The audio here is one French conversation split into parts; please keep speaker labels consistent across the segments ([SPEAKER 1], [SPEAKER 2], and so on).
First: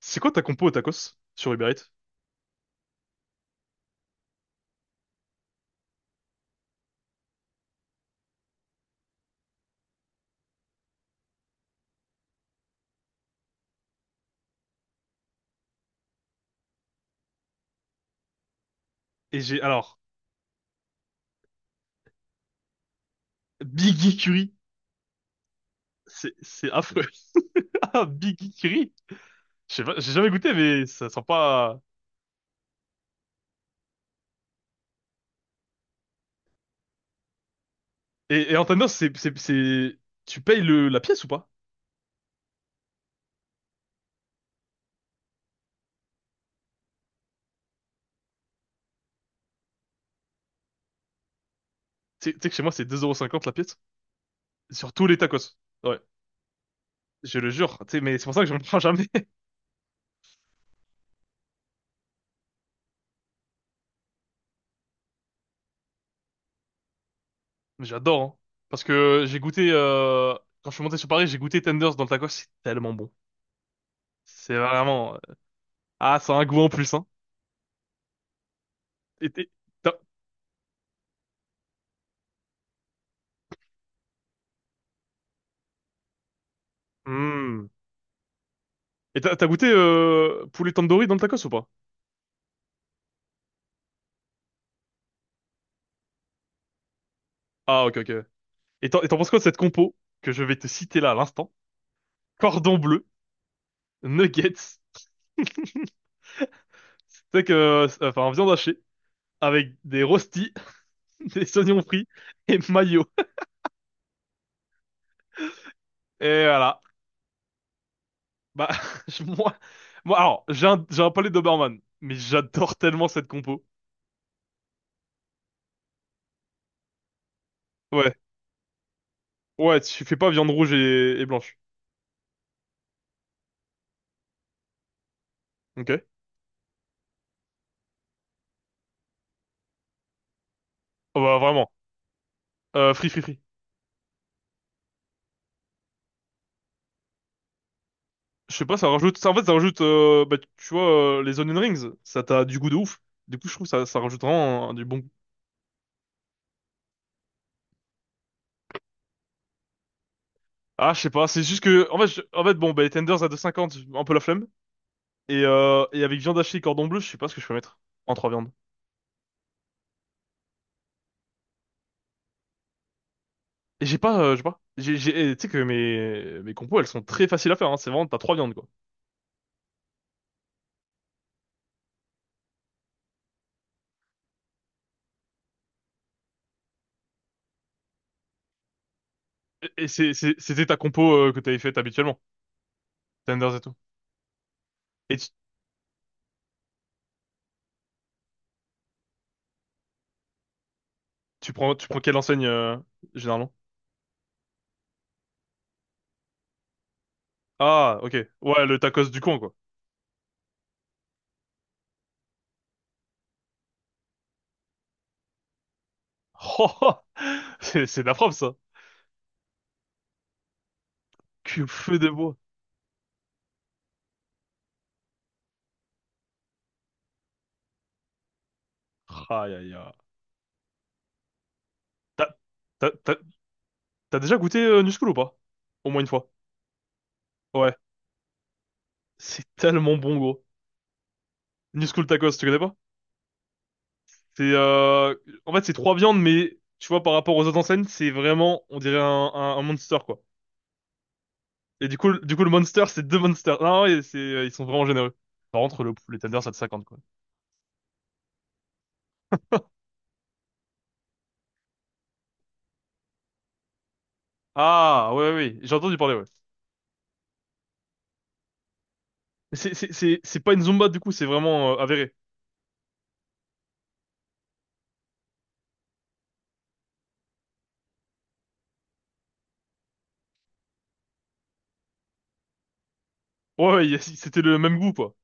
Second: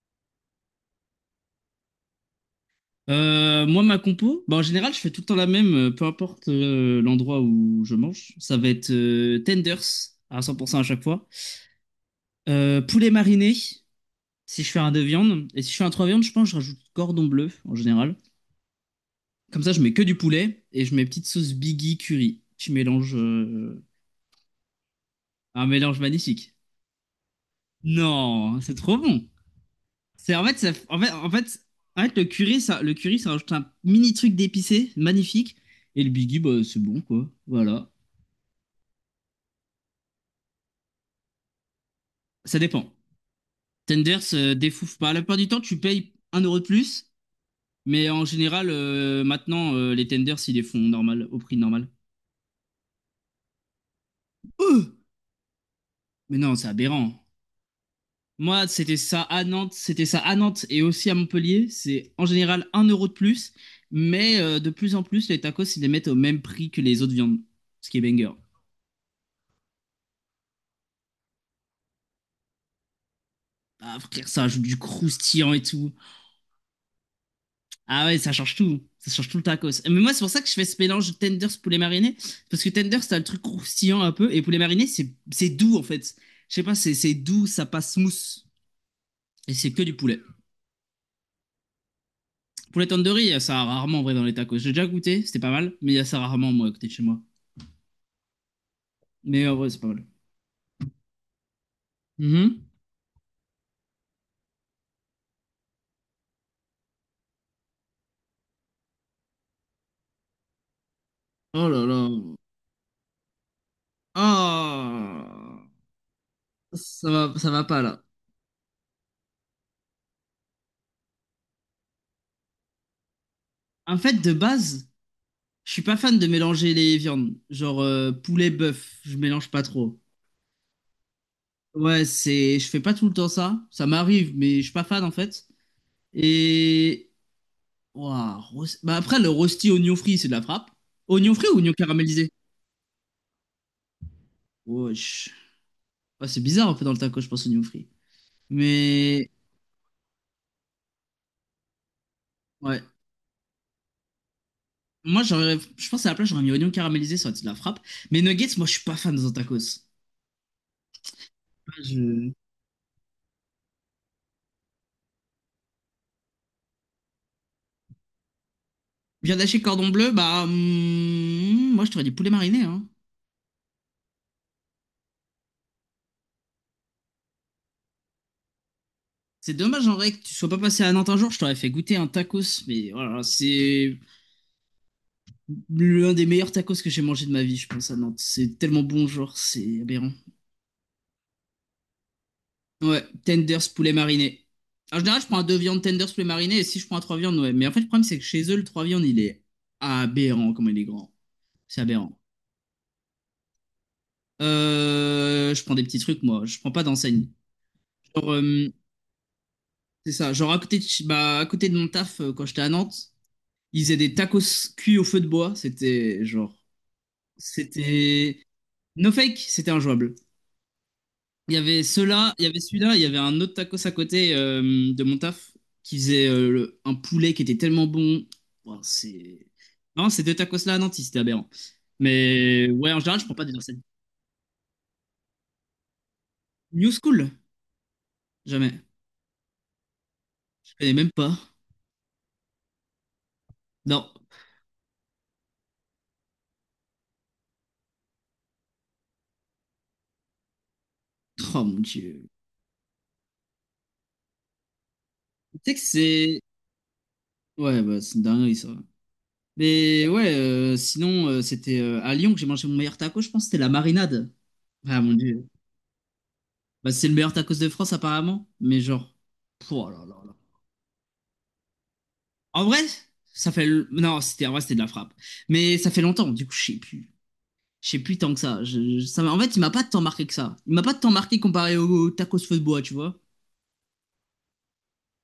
[SPEAKER 1] C'est quoi ta compo au tacos sur Uber Eats?
[SPEAKER 2] Moi, ma compo, bah, en général, je fais tout le temps la même, peu importe l'endroit où je mange. Ça va être tenders à 100% à chaque fois. Poulet mariné, si je fais un deux viandes. Et si je fais un trois viandes, je pense que je rajoute cordon bleu en général.
[SPEAKER 1] Et j'ai
[SPEAKER 2] Comme ça, je mets
[SPEAKER 1] alors.
[SPEAKER 2] que du poulet et je mets petite sauce Biggie curry. Tu mélanges
[SPEAKER 1] Biggie Curry,
[SPEAKER 2] un mélange
[SPEAKER 1] c'est
[SPEAKER 2] magnifique.
[SPEAKER 1] c'est affreux. Ah Biggie
[SPEAKER 2] Non, c'est
[SPEAKER 1] Curry,
[SPEAKER 2] trop bon.
[SPEAKER 1] je sais pas, j'ai jamais
[SPEAKER 2] C'est en
[SPEAKER 1] goûté
[SPEAKER 2] fait, ça-
[SPEAKER 1] mais
[SPEAKER 2] en
[SPEAKER 1] ça
[SPEAKER 2] fait,
[SPEAKER 1] sent
[SPEAKER 2] en fait,
[SPEAKER 1] pas.
[SPEAKER 2] en fait, le curry, ça rajoute un mini truc d'épicé magnifique. Et le Biggie, bah, c'est bon, quoi. Voilà.
[SPEAKER 1] Et en tendance, c'est tu payes le la pièce ou pas?
[SPEAKER 2] Ça dépend. Tenders défouffe pas. La plupart du temps, tu payes un euro de plus, mais en général, maintenant, les tenders, ils les font normal, au prix normal.
[SPEAKER 1] Tu sais que chez moi c'est 2,50 € la pièce
[SPEAKER 2] Ouh,
[SPEAKER 1] sur tous les tacos. Ouais,
[SPEAKER 2] mais non, c'est aberrant.
[SPEAKER 1] je le jure. Tu sais, mais c'est pour ça que je me
[SPEAKER 2] Moi,
[SPEAKER 1] prends
[SPEAKER 2] c'était
[SPEAKER 1] jamais.
[SPEAKER 2] ça à Nantes, c'était ça à Nantes et aussi à Montpellier. C'est en général un euro de plus, mais de plus en plus, les tacos, ils les mettent au même prix que les autres viandes, ce qui est
[SPEAKER 1] J'adore,
[SPEAKER 2] banger.
[SPEAKER 1] hein. Parce que j'ai goûté, quand je suis monté sur Paris, j'ai goûté Tenders dans le tacos, c'est tellement bon.
[SPEAKER 2] Ah, frère, ça
[SPEAKER 1] C'est
[SPEAKER 2] ajoute du
[SPEAKER 1] vraiment,
[SPEAKER 2] croustillant et tout.
[SPEAKER 1] ah, ça a un goût en plus, hein.
[SPEAKER 2] Ah ouais, ça change tout. Ça change
[SPEAKER 1] Et
[SPEAKER 2] tout le
[SPEAKER 1] t'es-
[SPEAKER 2] tacos.
[SPEAKER 1] t'as,
[SPEAKER 2] Mais moi, c'est pour ça que je fais ce mélange de tenders poulet mariné. Parce que tenders, t'as le truc croustillant un peu. Et poulet mariné, c'est doux en fait. Je sais pas, c'est doux,
[SPEAKER 1] Hmm.
[SPEAKER 2] ça passe smooth.
[SPEAKER 1] Et t'as
[SPEAKER 2] Et
[SPEAKER 1] goûté,
[SPEAKER 2] c'est que du poulet.
[SPEAKER 1] poulet tandoori dans le tacos ou pas?
[SPEAKER 2] Poulet tandoori, ça a rarement en vrai dans les tacos. J'ai déjà goûté, c'était pas mal. Mais il y a ça rarement moi à côté de chez moi.
[SPEAKER 1] Ah, ok, ok. Et t'en penses quoi de
[SPEAKER 2] Mais en
[SPEAKER 1] cette
[SPEAKER 2] vrai, c'est pas
[SPEAKER 1] compo
[SPEAKER 2] mal.
[SPEAKER 1] que je vais te citer là à l'instant?
[SPEAKER 2] Mhm.
[SPEAKER 1] Cordon bleu, nuggets, c'est que, enfin, viande hachée, avec des rostis, des
[SPEAKER 2] Oh
[SPEAKER 1] oignons
[SPEAKER 2] là
[SPEAKER 1] frits
[SPEAKER 2] là.
[SPEAKER 1] et mayo.
[SPEAKER 2] Ah.
[SPEAKER 1] Et voilà.
[SPEAKER 2] Ça va pas là.
[SPEAKER 1] Bah, je- moi, moi, alors, j'ai un palais Doberman, mais j'adore tellement cette compo.
[SPEAKER 2] En fait, de base, je suis pas fan de mélanger les viandes. Genre
[SPEAKER 1] Ouais,
[SPEAKER 2] poulet bœuf, je mélange pas
[SPEAKER 1] ouais,
[SPEAKER 2] trop.
[SPEAKER 1] tu fais pas viande rouge et blanche.
[SPEAKER 2] Ouais, c'est, je fais pas tout le temps ça. Ça m'arrive, mais je suis pas fan en fait.
[SPEAKER 1] Ok.
[SPEAKER 2] Et Ouah, bah après le rosti oignon frit, c'est de la frappe.
[SPEAKER 1] Oh,
[SPEAKER 2] Oignon
[SPEAKER 1] bah,
[SPEAKER 2] frit ou
[SPEAKER 1] vraiment.
[SPEAKER 2] oignon caramélisé?
[SPEAKER 1] Free, free, free.
[SPEAKER 2] Wesh. Ouais, c'est bizarre en fait dans le taco, je pense oignon frit.
[SPEAKER 1] Je sais pas, ça rajoute, ça,
[SPEAKER 2] Mais
[SPEAKER 1] en fait, ça rajoute, bah, tu vois, les onion rings, ça t'a du goût de
[SPEAKER 2] ouais,
[SPEAKER 1] ouf. Du coup, je trouve ça, ça rajoute vraiment du bon goût.
[SPEAKER 2] je pense à la place j'aurais mis oignon caramélisé, ça aurait été de la frappe. Mais nuggets, moi je suis pas fan dans un tacos.
[SPEAKER 1] Ah, je sais pas, c'est juste que, en fait,
[SPEAKER 2] Je...
[SPEAKER 1] en fait, bon, bah, les tenders à 2,50 un peu la flemme. Et avec viande hachée et cordon bleu, je sais pas ce que je peux mettre en trois viandes.
[SPEAKER 2] Viande hachée cordon bleu, bah hmm, moi je t'aurais dit poulet mariné. Hein.
[SPEAKER 1] Et j'ai pas, je sais pas. Tu sais que mes compos, elles sont très faciles à faire, hein. C'est vraiment, t'as trois viandes, quoi.
[SPEAKER 2] C'est dommage en vrai que tu sois pas passé à Nantes un jour, je t'aurais fait goûter un tacos, mais voilà, c'est l'un des meilleurs tacos que j'ai mangé de ma vie, je pense, à Nantes. C'est tellement bon, genre, c'est
[SPEAKER 1] Et
[SPEAKER 2] aberrant.
[SPEAKER 1] c'était ta compo que t'avais faite habituellement.
[SPEAKER 2] Ouais,
[SPEAKER 1] Tenders et
[SPEAKER 2] tenders
[SPEAKER 1] tout.
[SPEAKER 2] poulet mariné. En
[SPEAKER 1] Et
[SPEAKER 2] général, je
[SPEAKER 1] tu,
[SPEAKER 2] prends un deux viandes tenders poulet mariné et si je prends un trois viandes, ouais. Mais en fait, le problème, c'est que chez eux, le trois viandes, il est aberrant, comme il est grand.
[SPEAKER 1] tu prends,
[SPEAKER 2] C'est
[SPEAKER 1] tu prends quelle
[SPEAKER 2] aberrant.
[SPEAKER 1] enseigne généralement?
[SPEAKER 2] Je prends des petits trucs, moi. Je prends pas d'enseigne.
[SPEAKER 1] Ah, ok.
[SPEAKER 2] Genre,
[SPEAKER 1] Ouais,
[SPEAKER 2] euh,
[SPEAKER 1] le tacos du coin, quoi.
[SPEAKER 2] c'est ça. Genre, à côté de, bah, à côté de mon taf, quand j'étais à Nantes, ils faisaient des tacos cuits au feu de bois. C'était, genre,
[SPEAKER 1] Oh, c'est de la frappe,
[SPEAKER 2] c'était...
[SPEAKER 1] ça.
[SPEAKER 2] No fake, c'était injouable. Il y
[SPEAKER 1] Que
[SPEAKER 2] avait
[SPEAKER 1] feu de
[SPEAKER 2] ceux-là,
[SPEAKER 1] bois.
[SPEAKER 2] il y avait celui-là, il y avait un autre tacos à côté de mon taf qui faisait un poulet qui était tellement bon. Ouah, c'est...
[SPEAKER 1] Aïe, aïe, aïe.
[SPEAKER 2] Non, ces deux tacos-là à Nantes, c'était aberrant.
[SPEAKER 1] T'as,
[SPEAKER 2] Mais
[SPEAKER 1] t'as,
[SPEAKER 2] ouais, en
[SPEAKER 1] t'as-
[SPEAKER 2] général, je prends pas des recettes.
[SPEAKER 1] t'as déjà goûté New School ou pas? Au moins une fois.
[SPEAKER 2] New School,
[SPEAKER 1] Ouais.
[SPEAKER 2] jamais.
[SPEAKER 1] C'est tellement bon, gros.
[SPEAKER 2] Je connais même pas.
[SPEAKER 1] New School tacos, tu connais pas?
[SPEAKER 2] Non.
[SPEAKER 1] C'est, en fait, c'est trois viandes, mais tu vois, par rapport aux autres enseignes, c'est vraiment, on dirait un monster, quoi.
[SPEAKER 2] Oh mon
[SPEAKER 1] Et du coup,
[SPEAKER 2] Dieu.
[SPEAKER 1] du coup, le monster, c'est deux monsters. Non, ouais, c'est, ils sont vraiment généreux. Par
[SPEAKER 2] Tu sais que
[SPEAKER 1] contre, les
[SPEAKER 2] c'est...
[SPEAKER 1] tenders, ça de cinquante, quoi.
[SPEAKER 2] Ouais, bah, c'est une dinguerie, ça. Mais ouais, sinon, c'était à Lyon que j'ai mangé mon meilleur taco, je pense, c'était la marinade. Ah
[SPEAKER 1] Ah,
[SPEAKER 2] mon
[SPEAKER 1] ouais, ouais,
[SPEAKER 2] Dieu.
[SPEAKER 1] ouais. J'ai entendu parler, ouais.
[SPEAKER 2] Bah, c'est le meilleur tacos de France, apparemment. Mais genre...
[SPEAKER 1] Mais C'est,
[SPEAKER 2] Oh
[SPEAKER 1] c'est,
[SPEAKER 2] là là
[SPEAKER 1] c'est,
[SPEAKER 2] là.
[SPEAKER 1] c'est pas une Zumba, du coup, c'est vraiment avéré.
[SPEAKER 2] En vrai, Non, c'était en vrai, c'était de la frappe. Mais ça fait longtemps, du coup, je sais plus. Je sais plus tant que ça. En fait, il m'a pas tant marqué que ça. Il m'a pas tant marqué comparé au tacos feu de bois, tu vois.
[SPEAKER 1] Ouais, ouais, c'était le même goût, quoi.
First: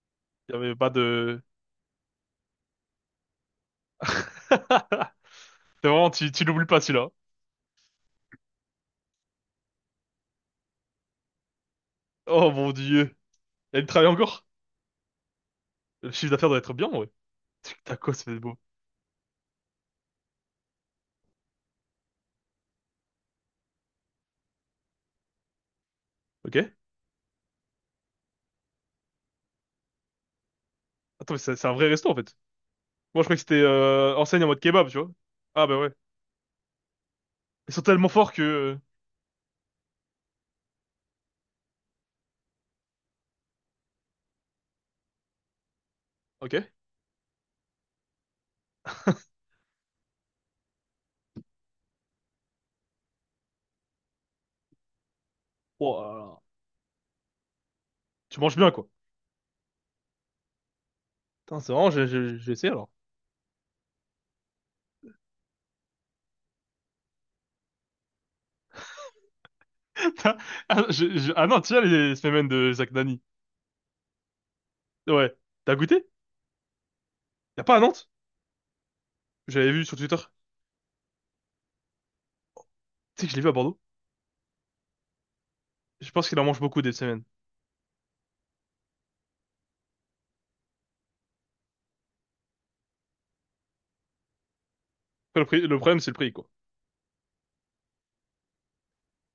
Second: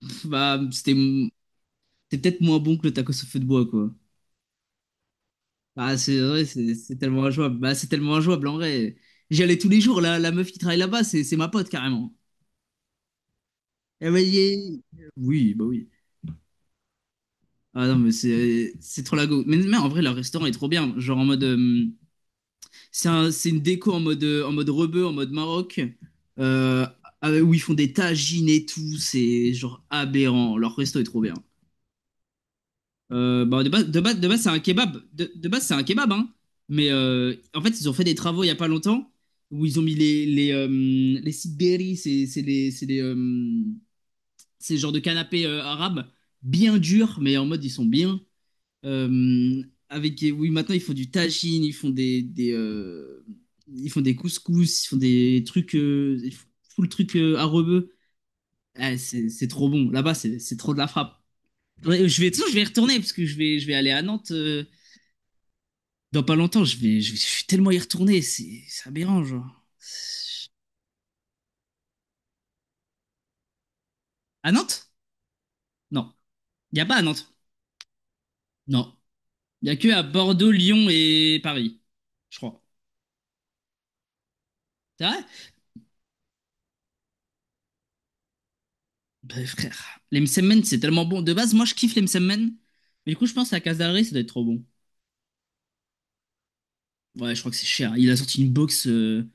[SPEAKER 2] Pff,
[SPEAKER 1] Il y
[SPEAKER 2] bah,
[SPEAKER 1] avait pas de...
[SPEAKER 2] c'était peut-être moins bon que le tacos au feu de bois, quoi.
[SPEAKER 1] C'est
[SPEAKER 2] Bah,
[SPEAKER 1] vraiment,
[SPEAKER 2] c'est
[SPEAKER 1] tu
[SPEAKER 2] vrai,
[SPEAKER 1] l'oublies
[SPEAKER 2] c'est
[SPEAKER 1] pas,
[SPEAKER 2] c'est
[SPEAKER 1] celui-là.
[SPEAKER 2] tellement injouable. Bah, c'est tellement injouable, en vrai. J'y allais tous les jours. La meuf qui travaille là-bas, c'est ma pote, carrément.
[SPEAKER 1] Oh, mon Dieu. Elle travaille
[SPEAKER 2] Elle m'a
[SPEAKER 1] encore?
[SPEAKER 2] dit, oui, bah oui.
[SPEAKER 1] Le chiffre d'affaires doit être bien, ouais.
[SPEAKER 2] Ah
[SPEAKER 1] Putain,
[SPEAKER 2] non, mais
[SPEAKER 1] quoi, ça beau.
[SPEAKER 2] c'est trop la go. Mais en vrai, leur restaurant est trop bien. Genre en mode. C'est c'est une déco en mode rebeu, en mode Maroc,
[SPEAKER 1] Ok. Attends,
[SPEAKER 2] euh, avec- où ils font des tagines et tout. C'est genre aberrant. Leur resto est trop bien.
[SPEAKER 1] mais c'est un vrai resto, en fait. Moi, je croyais que c'était
[SPEAKER 2] Bah, de base,
[SPEAKER 1] enseigne en
[SPEAKER 2] c'est un
[SPEAKER 1] mode kebab, tu
[SPEAKER 2] kebab.
[SPEAKER 1] vois.
[SPEAKER 2] De base,
[SPEAKER 1] Ah,
[SPEAKER 2] c'est
[SPEAKER 1] bah
[SPEAKER 2] un
[SPEAKER 1] ouais.
[SPEAKER 2] kebab, hein. Mais en fait,
[SPEAKER 1] Ils sont
[SPEAKER 2] ils ont fait
[SPEAKER 1] tellement
[SPEAKER 2] des
[SPEAKER 1] forts que...
[SPEAKER 2] travaux il n'y a pas longtemps où ils ont mis les sidberi, c'est les, ces genres de canapés arabes
[SPEAKER 1] Ok.
[SPEAKER 2] bien durs, mais en mode ils sont bien. Euh, oui, maintenant, ils font du tagine, ils font ils font des couscous, ils font des trucs, ils
[SPEAKER 1] Ouah.
[SPEAKER 2] font tout le truc à rebeu.
[SPEAKER 1] Tu manges bien, quoi.
[SPEAKER 2] Ah, c'est trop bon. Là-bas, c'est trop de la frappe.
[SPEAKER 1] Putain, c'est vraiment, je,
[SPEAKER 2] Ouais, je vais, de
[SPEAKER 1] je,
[SPEAKER 2] toute
[SPEAKER 1] je
[SPEAKER 2] façon,
[SPEAKER 1] vais
[SPEAKER 2] je vais y
[SPEAKER 1] essayer alors.
[SPEAKER 2] retourner parce que je vais aller à Nantes dans pas longtemps. Je vais tellement y retourner. C'est aberrant, genre.
[SPEAKER 1] Ah, ah non, tu as les semaines de Zach Nani.
[SPEAKER 2] À Nantes?
[SPEAKER 1] Ouais. T'as goûté?
[SPEAKER 2] Non. Il n'y a pas à Nantes.
[SPEAKER 1] Y a pas à Nantes?
[SPEAKER 2] Non. Il n'y
[SPEAKER 1] J'avais
[SPEAKER 2] a
[SPEAKER 1] vu
[SPEAKER 2] que
[SPEAKER 1] sur
[SPEAKER 2] à
[SPEAKER 1] Twitter.
[SPEAKER 2] Bordeaux, Lyon et Paris. Je crois.
[SPEAKER 1] Tu sais que je l'ai vu à Bordeaux.
[SPEAKER 2] C'est vrai?
[SPEAKER 1] Je pense qu'il en mange beaucoup, des semaines.
[SPEAKER 2] Ben, frère, les msemen, c'est tellement bon. De base, moi, je kiffe les msemen. Mais du coup, je pense à Casare, ça doit être trop bon.
[SPEAKER 1] Après, le problème, c'est le prix, quoi.
[SPEAKER 2] Ouais, je crois que c'est cher. Il a sorti une box,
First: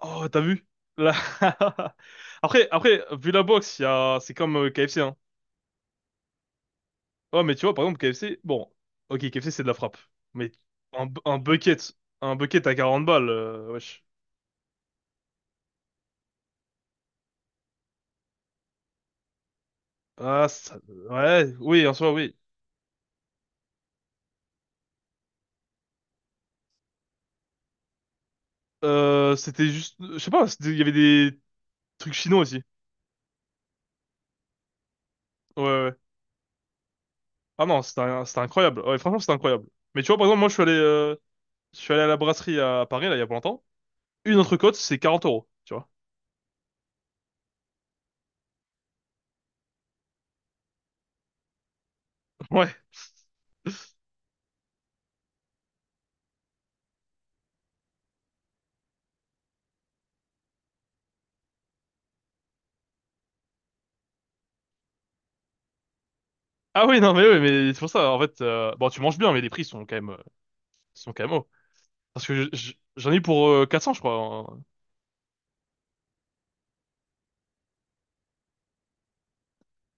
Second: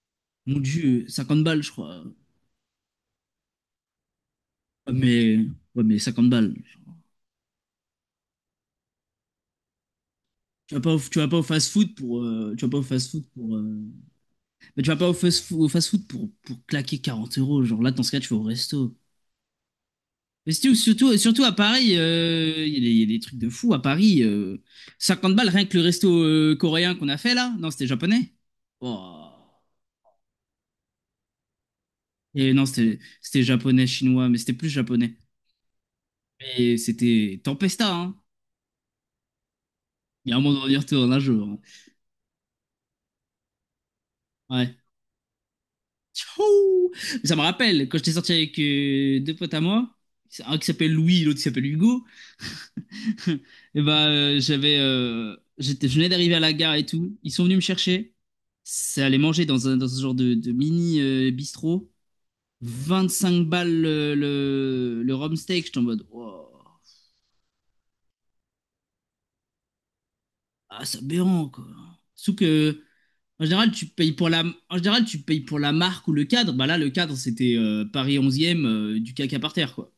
[SPEAKER 1] Oh, t'as
[SPEAKER 2] mon
[SPEAKER 1] vu?
[SPEAKER 2] dieu,
[SPEAKER 1] Là...
[SPEAKER 2] 50 balles, je crois.
[SPEAKER 1] Après, vu la boxe, il y a... c'est comme
[SPEAKER 2] Ouais,
[SPEAKER 1] KFC, hein.
[SPEAKER 2] mais, ouais, mais 50 balles. Genre,
[SPEAKER 1] Ouais, mais tu vois, par exemple, KFC, bon. Ok, KFC, c'est de la frappe. Mais
[SPEAKER 2] Tu vas pas au,
[SPEAKER 1] un,
[SPEAKER 2] tu
[SPEAKER 1] bu-
[SPEAKER 2] vas
[SPEAKER 1] un
[SPEAKER 2] pas au
[SPEAKER 1] bucket,
[SPEAKER 2] fast-food pour,
[SPEAKER 1] un
[SPEAKER 2] tu
[SPEAKER 1] bucket
[SPEAKER 2] vas
[SPEAKER 1] à
[SPEAKER 2] pas au
[SPEAKER 1] 40
[SPEAKER 2] fast-food
[SPEAKER 1] balles,
[SPEAKER 2] pour,
[SPEAKER 1] wesh.
[SPEAKER 2] mais tu vas pas au fast-food, au fast-food pour claquer 40 euros. Genre là, dans ce cas, tu vas au resto.
[SPEAKER 1] Ah,
[SPEAKER 2] Mais
[SPEAKER 1] ça...
[SPEAKER 2] surtout
[SPEAKER 1] ouais,
[SPEAKER 2] à
[SPEAKER 1] oui, en
[SPEAKER 2] Paris,
[SPEAKER 1] soi, oui.
[SPEAKER 2] il y a des trucs de fou à Paris. Euh, 50 balles, rien que le resto coréen qu'on a fait là. Non, c'était japonais. Oh.
[SPEAKER 1] C'était juste, je sais pas, il y avait des truc chinois
[SPEAKER 2] Et
[SPEAKER 1] aussi.
[SPEAKER 2] non, c'était japonais, chinois, mais c'était plus japonais.
[SPEAKER 1] Ouais, ouais.
[SPEAKER 2] Et c'était
[SPEAKER 1] Ah non,
[SPEAKER 2] Tempesta, hein.
[SPEAKER 1] c'était incroyable. Ouais, franchement, c'était incroyable. Mais tu vois, par
[SPEAKER 2] Il y a
[SPEAKER 1] exemple,
[SPEAKER 2] un
[SPEAKER 1] moi,
[SPEAKER 2] monde où on y retourne un jour.
[SPEAKER 1] je suis allé à la brasserie à Paris, là, il y a pas longtemps. Une
[SPEAKER 2] Hein.
[SPEAKER 1] entrecôte,
[SPEAKER 2] Ouais.
[SPEAKER 1] c'est 40 euros, tu vois.
[SPEAKER 2] Tchou. Mais ça me rappelle, quand j'étais sorti avec deux potes à moi, un qui s'appelle Louis, l'autre qui s'appelle Hugo,
[SPEAKER 1] Ouais.
[SPEAKER 2] et ben je venais d'arriver à la gare et tout. Ils sont venus me chercher. Ça allait manger dans un dans ce genre de mini bistrot. 5 balles le rhum steak. J'étais en mode, wow,
[SPEAKER 1] Ah oui, non, mais oui, mais c'est pour ça, en fait, bon, tu manges bien, mais les prix
[SPEAKER 2] ah, c'est
[SPEAKER 1] sont quand même hauts.
[SPEAKER 2] aberrant, quoi.
[SPEAKER 1] Parce que
[SPEAKER 2] Surtout que
[SPEAKER 1] j'en ai eu
[SPEAKER 2] En
[SPEAKER 1] pour
[SPEAKER 2] général, tu
[SPEAKER 1] 400, je
[SPEAKER 2] payes pour la,
[SPEAKER 1] crois, hein.
[SPEAKER 2] en général, tu payes pour la marque ou le cadre. Bah là, le cadre, c'était Paris 11e, du caca par terre, quoi.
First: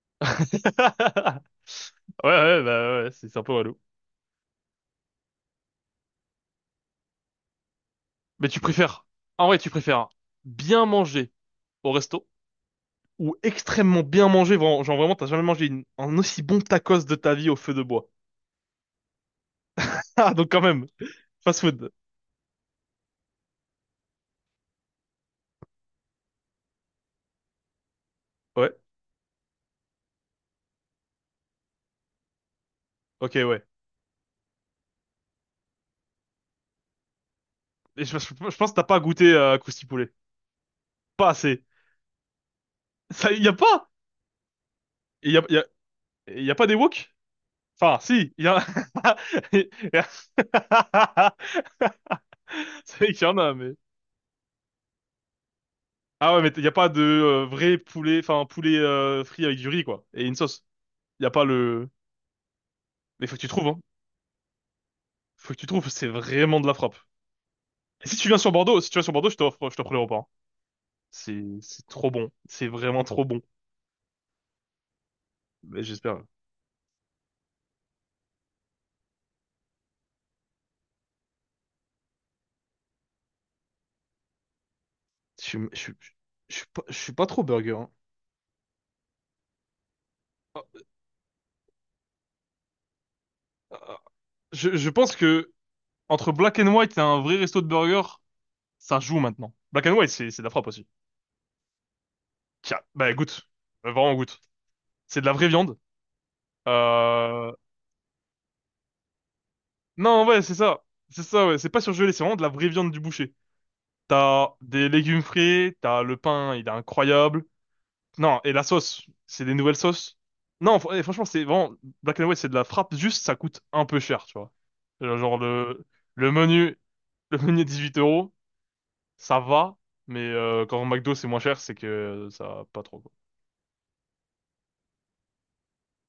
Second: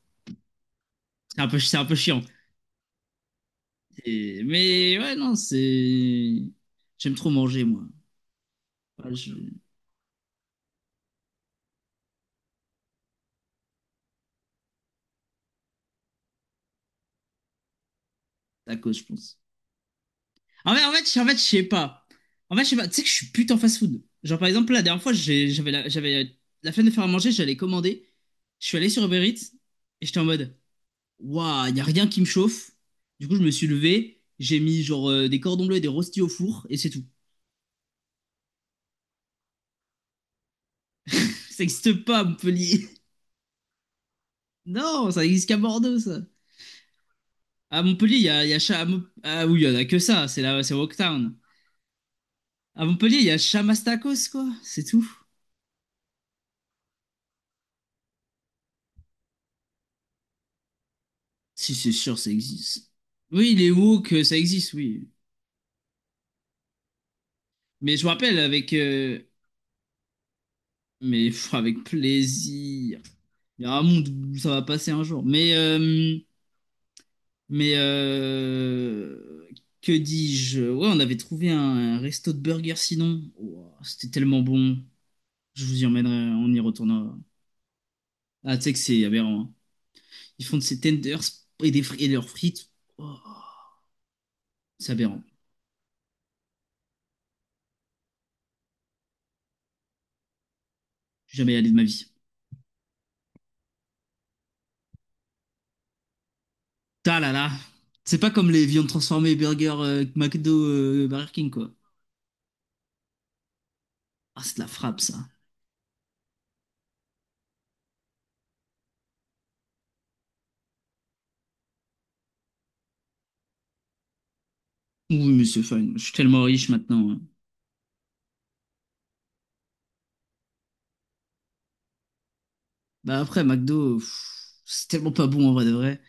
[SPEAKER 2] C'est un peu chiant.
[SPEAKER 1] Ouais, ouais, bah ouais, c'est un peu relou.
[SPEAKER 2] Mais ouais, non, c'est. J'aime trop manger, moi.
[SPEAKER 1] Mais tu préfères,
[SPEAKER 2] Ouais,
[SPEAKER 1] en vrai,
[SPEAKER 2] je-
[SPEAKER 1] tu préfères bien manger au resto ou extrêmement bien mangé. Vraiment, genre vraiment, t'as jamais mangé un aussi bon tacos de ta vie au feu de bois.
[SPEAKER 2] C'est à cause, je pense.
[SPEAKER 1] Ah, donc quand même,
[SPEAKER 2] Je
[SPEAKER 1] fast
[SPEAKER 2] sais
[SPEAKER 1] food.
[SPEAKER 2] pas. En fait, je sais pas. Tu sais que je suis putain fast-food. Genre, par exemple, la dernière fois, j'avais la flemme de faire à manger, j'allais commander. Je
[SPEAKER 1] Ouais,
[SPEAKER 2] suis allé sur Uber Eats et j'étais en mode, waouh, y a rien qui me chauffe. Du
[SPEAKER 1] ok,
[SPEAKER 2] coup, je me
[SPEAKER 1] ouais.
[SPEAKER 2] suis levé, j'ai mis genre des cordons bleus et des rostis au four et c'est tout.
[SPEAKER 1] Et pense que t'as pas goûté à Krusty Poulet. Pas
[SPEAKER 2] Ça
[SPEAKER 1] assez.
[SPEAKER 2] n'existe pas à Montpellier.
[SPEAKER 1] Ça, y a pas.
[SPEAKER 2] Non, ça
[SPEAKER 1] Et
[SPEAKER 2] n'existe qu'à Bordeaux, ça.
[SPEAKER 1] y a pas des wok?
[SPEAKER 2] À
[SPEAKER 1] Enfin,
[SPEAKER 2] Montpellier,
[SPEAKER 1] si. Y
[SPEAKER 2] il y a
[SPEAKER 1] a...
[SPEAKER 2] Ah oui, il y en a
[SPEAKER 1] y
[SPEAKER 2] que
[SPEAKER 1] a-
[SPEAKER 2] ça, c'est là, c'est Walktown. À
[SPEAKER 1] C'est vrai
[SPEAKER 2] Montpellier, il
[SPEAKER 1] qu'il y
[SPEAKER 2] y
[SPEAKER 1] en
[SPEAKER 2] a
[SPEAKER 1] a, mais.
[SPEAKER 2] Chamastacos, quoi, c'est tout.
[SPEAKER 1] Ah ouais, mais y a pas de vrai poulet, enfin, poulet frit avec du riz, quoi. Et une sauce. Y a pas
[SPEAKER 2] Si,
[SPEAKER 1] le.
[SPEAKER 2] c'est sûr, ça existe.
[SPEAKER 1] Mais faut que tu
[SPEAKER 2] Oui,
[SPEAKER 1] trouves,
[SPEAKER 2] les
[SPEAKER 1] hein.
[SPEAKER 2] wok, ça existe, oui.
[SPEAKER 1] Faut que tu trouves, c'est vraiment de la frappe.
[SPEAKER 2] Mais je me
[SPEAKER 1] Si tu viens
[SPEAKER 2] rappelle
[SPEAKER 1] sur
[SPEAKER 2] avec.
[SPEAKER 1] Bordeaux, si tu viens sur Bordeaux, je t'offre l'aéroport.
[SPEAKER 2] Mais
[SPEAKER 1] C'est,
[SPEAKER 2] pff, avec
[SPEAKER 1] c'est trop bon. C'est
[SPEAKER 2] plaisir.
[SPEAKER 1] vraiment trop bon.
[SPEAKER 2] Il y a un monde où ça va passer un jour.
[SPEAKER 1] Mais j'espère.
[SPEAKER 2] Mais. euh, Que dis-je? Ouais, on avait trouvé un resto de burgers sinon. Ouah, c'était tellement bon.
[SPEAKER 1] Je suis,
[SPEAKER 2] Je
[SPEAKER 1] je
[SPEAKER 2] vous y
[SPEAKER 1] suis,
[SPEAKER 2] emmènerai, on
[SPEAKER 1] je
[SPEAKER 2] y
[SPEAKER 1] suis pas, je suis
[SPEAKER 2] retournera.
[SPEAKER 1] pas trop burger, hein.
[SPEAKER 2] Ah, tu sais que c'est aberrant. Hein. Ils font de
[SPEAKER 1] Ah,
[SPEAKER 2] ces tenders et, et leurs frites. Oh,
[SPEAKER 1] ah, je
[SPEAKER 2] c'est
[SPEAKER 1] pense
[SPEAKER 2] aberrant.
[SPEAKER 1] que entre Black and White et un vrai resto de burger, ça joue maintenant. Black and White, c'est de la frappe aussi.
[SPEAKER 2] Je suis jamais allé de ma vie.
[SPEAKER 1] Tiens, bah goûte. Vraiment goûte. C'est de la vraie viande.
[SPEAKER 2] Ta là là.
[SPEAKER 1] Euh...
[SPEAKER 2] C'est pas comme les viandes transformées burger
[SPEAKER 1] Non, ouais, c'est
[SPEAKER 2] McDo
[SPEAKER 1] ça. C'est
[SPEAKER 2] Burger
[SPEAKER 1] ça,
[SPEAKER 2] King,
[SPEAKER 1] ouais. C'est
[SPEAKER 2] quoi.
[SPEAKER 1] pas surgelé, c'est vraiment de la vraie viande du boucher.
[SPEAKER 2] Ah,
[SPEAKER 1] T'as
[SPEAKER 2] c'est de la
[SPEAKER 1] des
[SPEAKER 2] frappe, ça.
[SPEAKER 1] légumes frais, t'as le pain, il est incroyable. Non, et la sauce, c'est des nouvelles sauces. Non, franchement, c'est vraiment Black and White, c'est de la frappe. Juste, ça coûte un peu cher, tu vois.
[SPEAKER 2] Oui,
[SPEAKER 1] Genre
[SPEAKER 2] mais c'est fun. Je suis
[SPEAKER 1] le
[SPEAKER 2] tellement riche
[SPEAKER 1] menu,
[SPEAKER 2] maintenant. Hein.
[SPEAKER 1] le menu est 18 euros, ça va. Mais quand au McDo c'est moins cher, c'est que ça va pas trop.
[SPEAKER 2] Bah après, McDo, pff, c'est tellement pas bon en vrai de vrai.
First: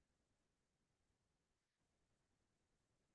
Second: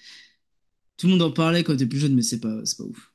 [SPEAKER 2] Tout le monde en parlait quand t'es plus jeune, mais c'est pas ouf.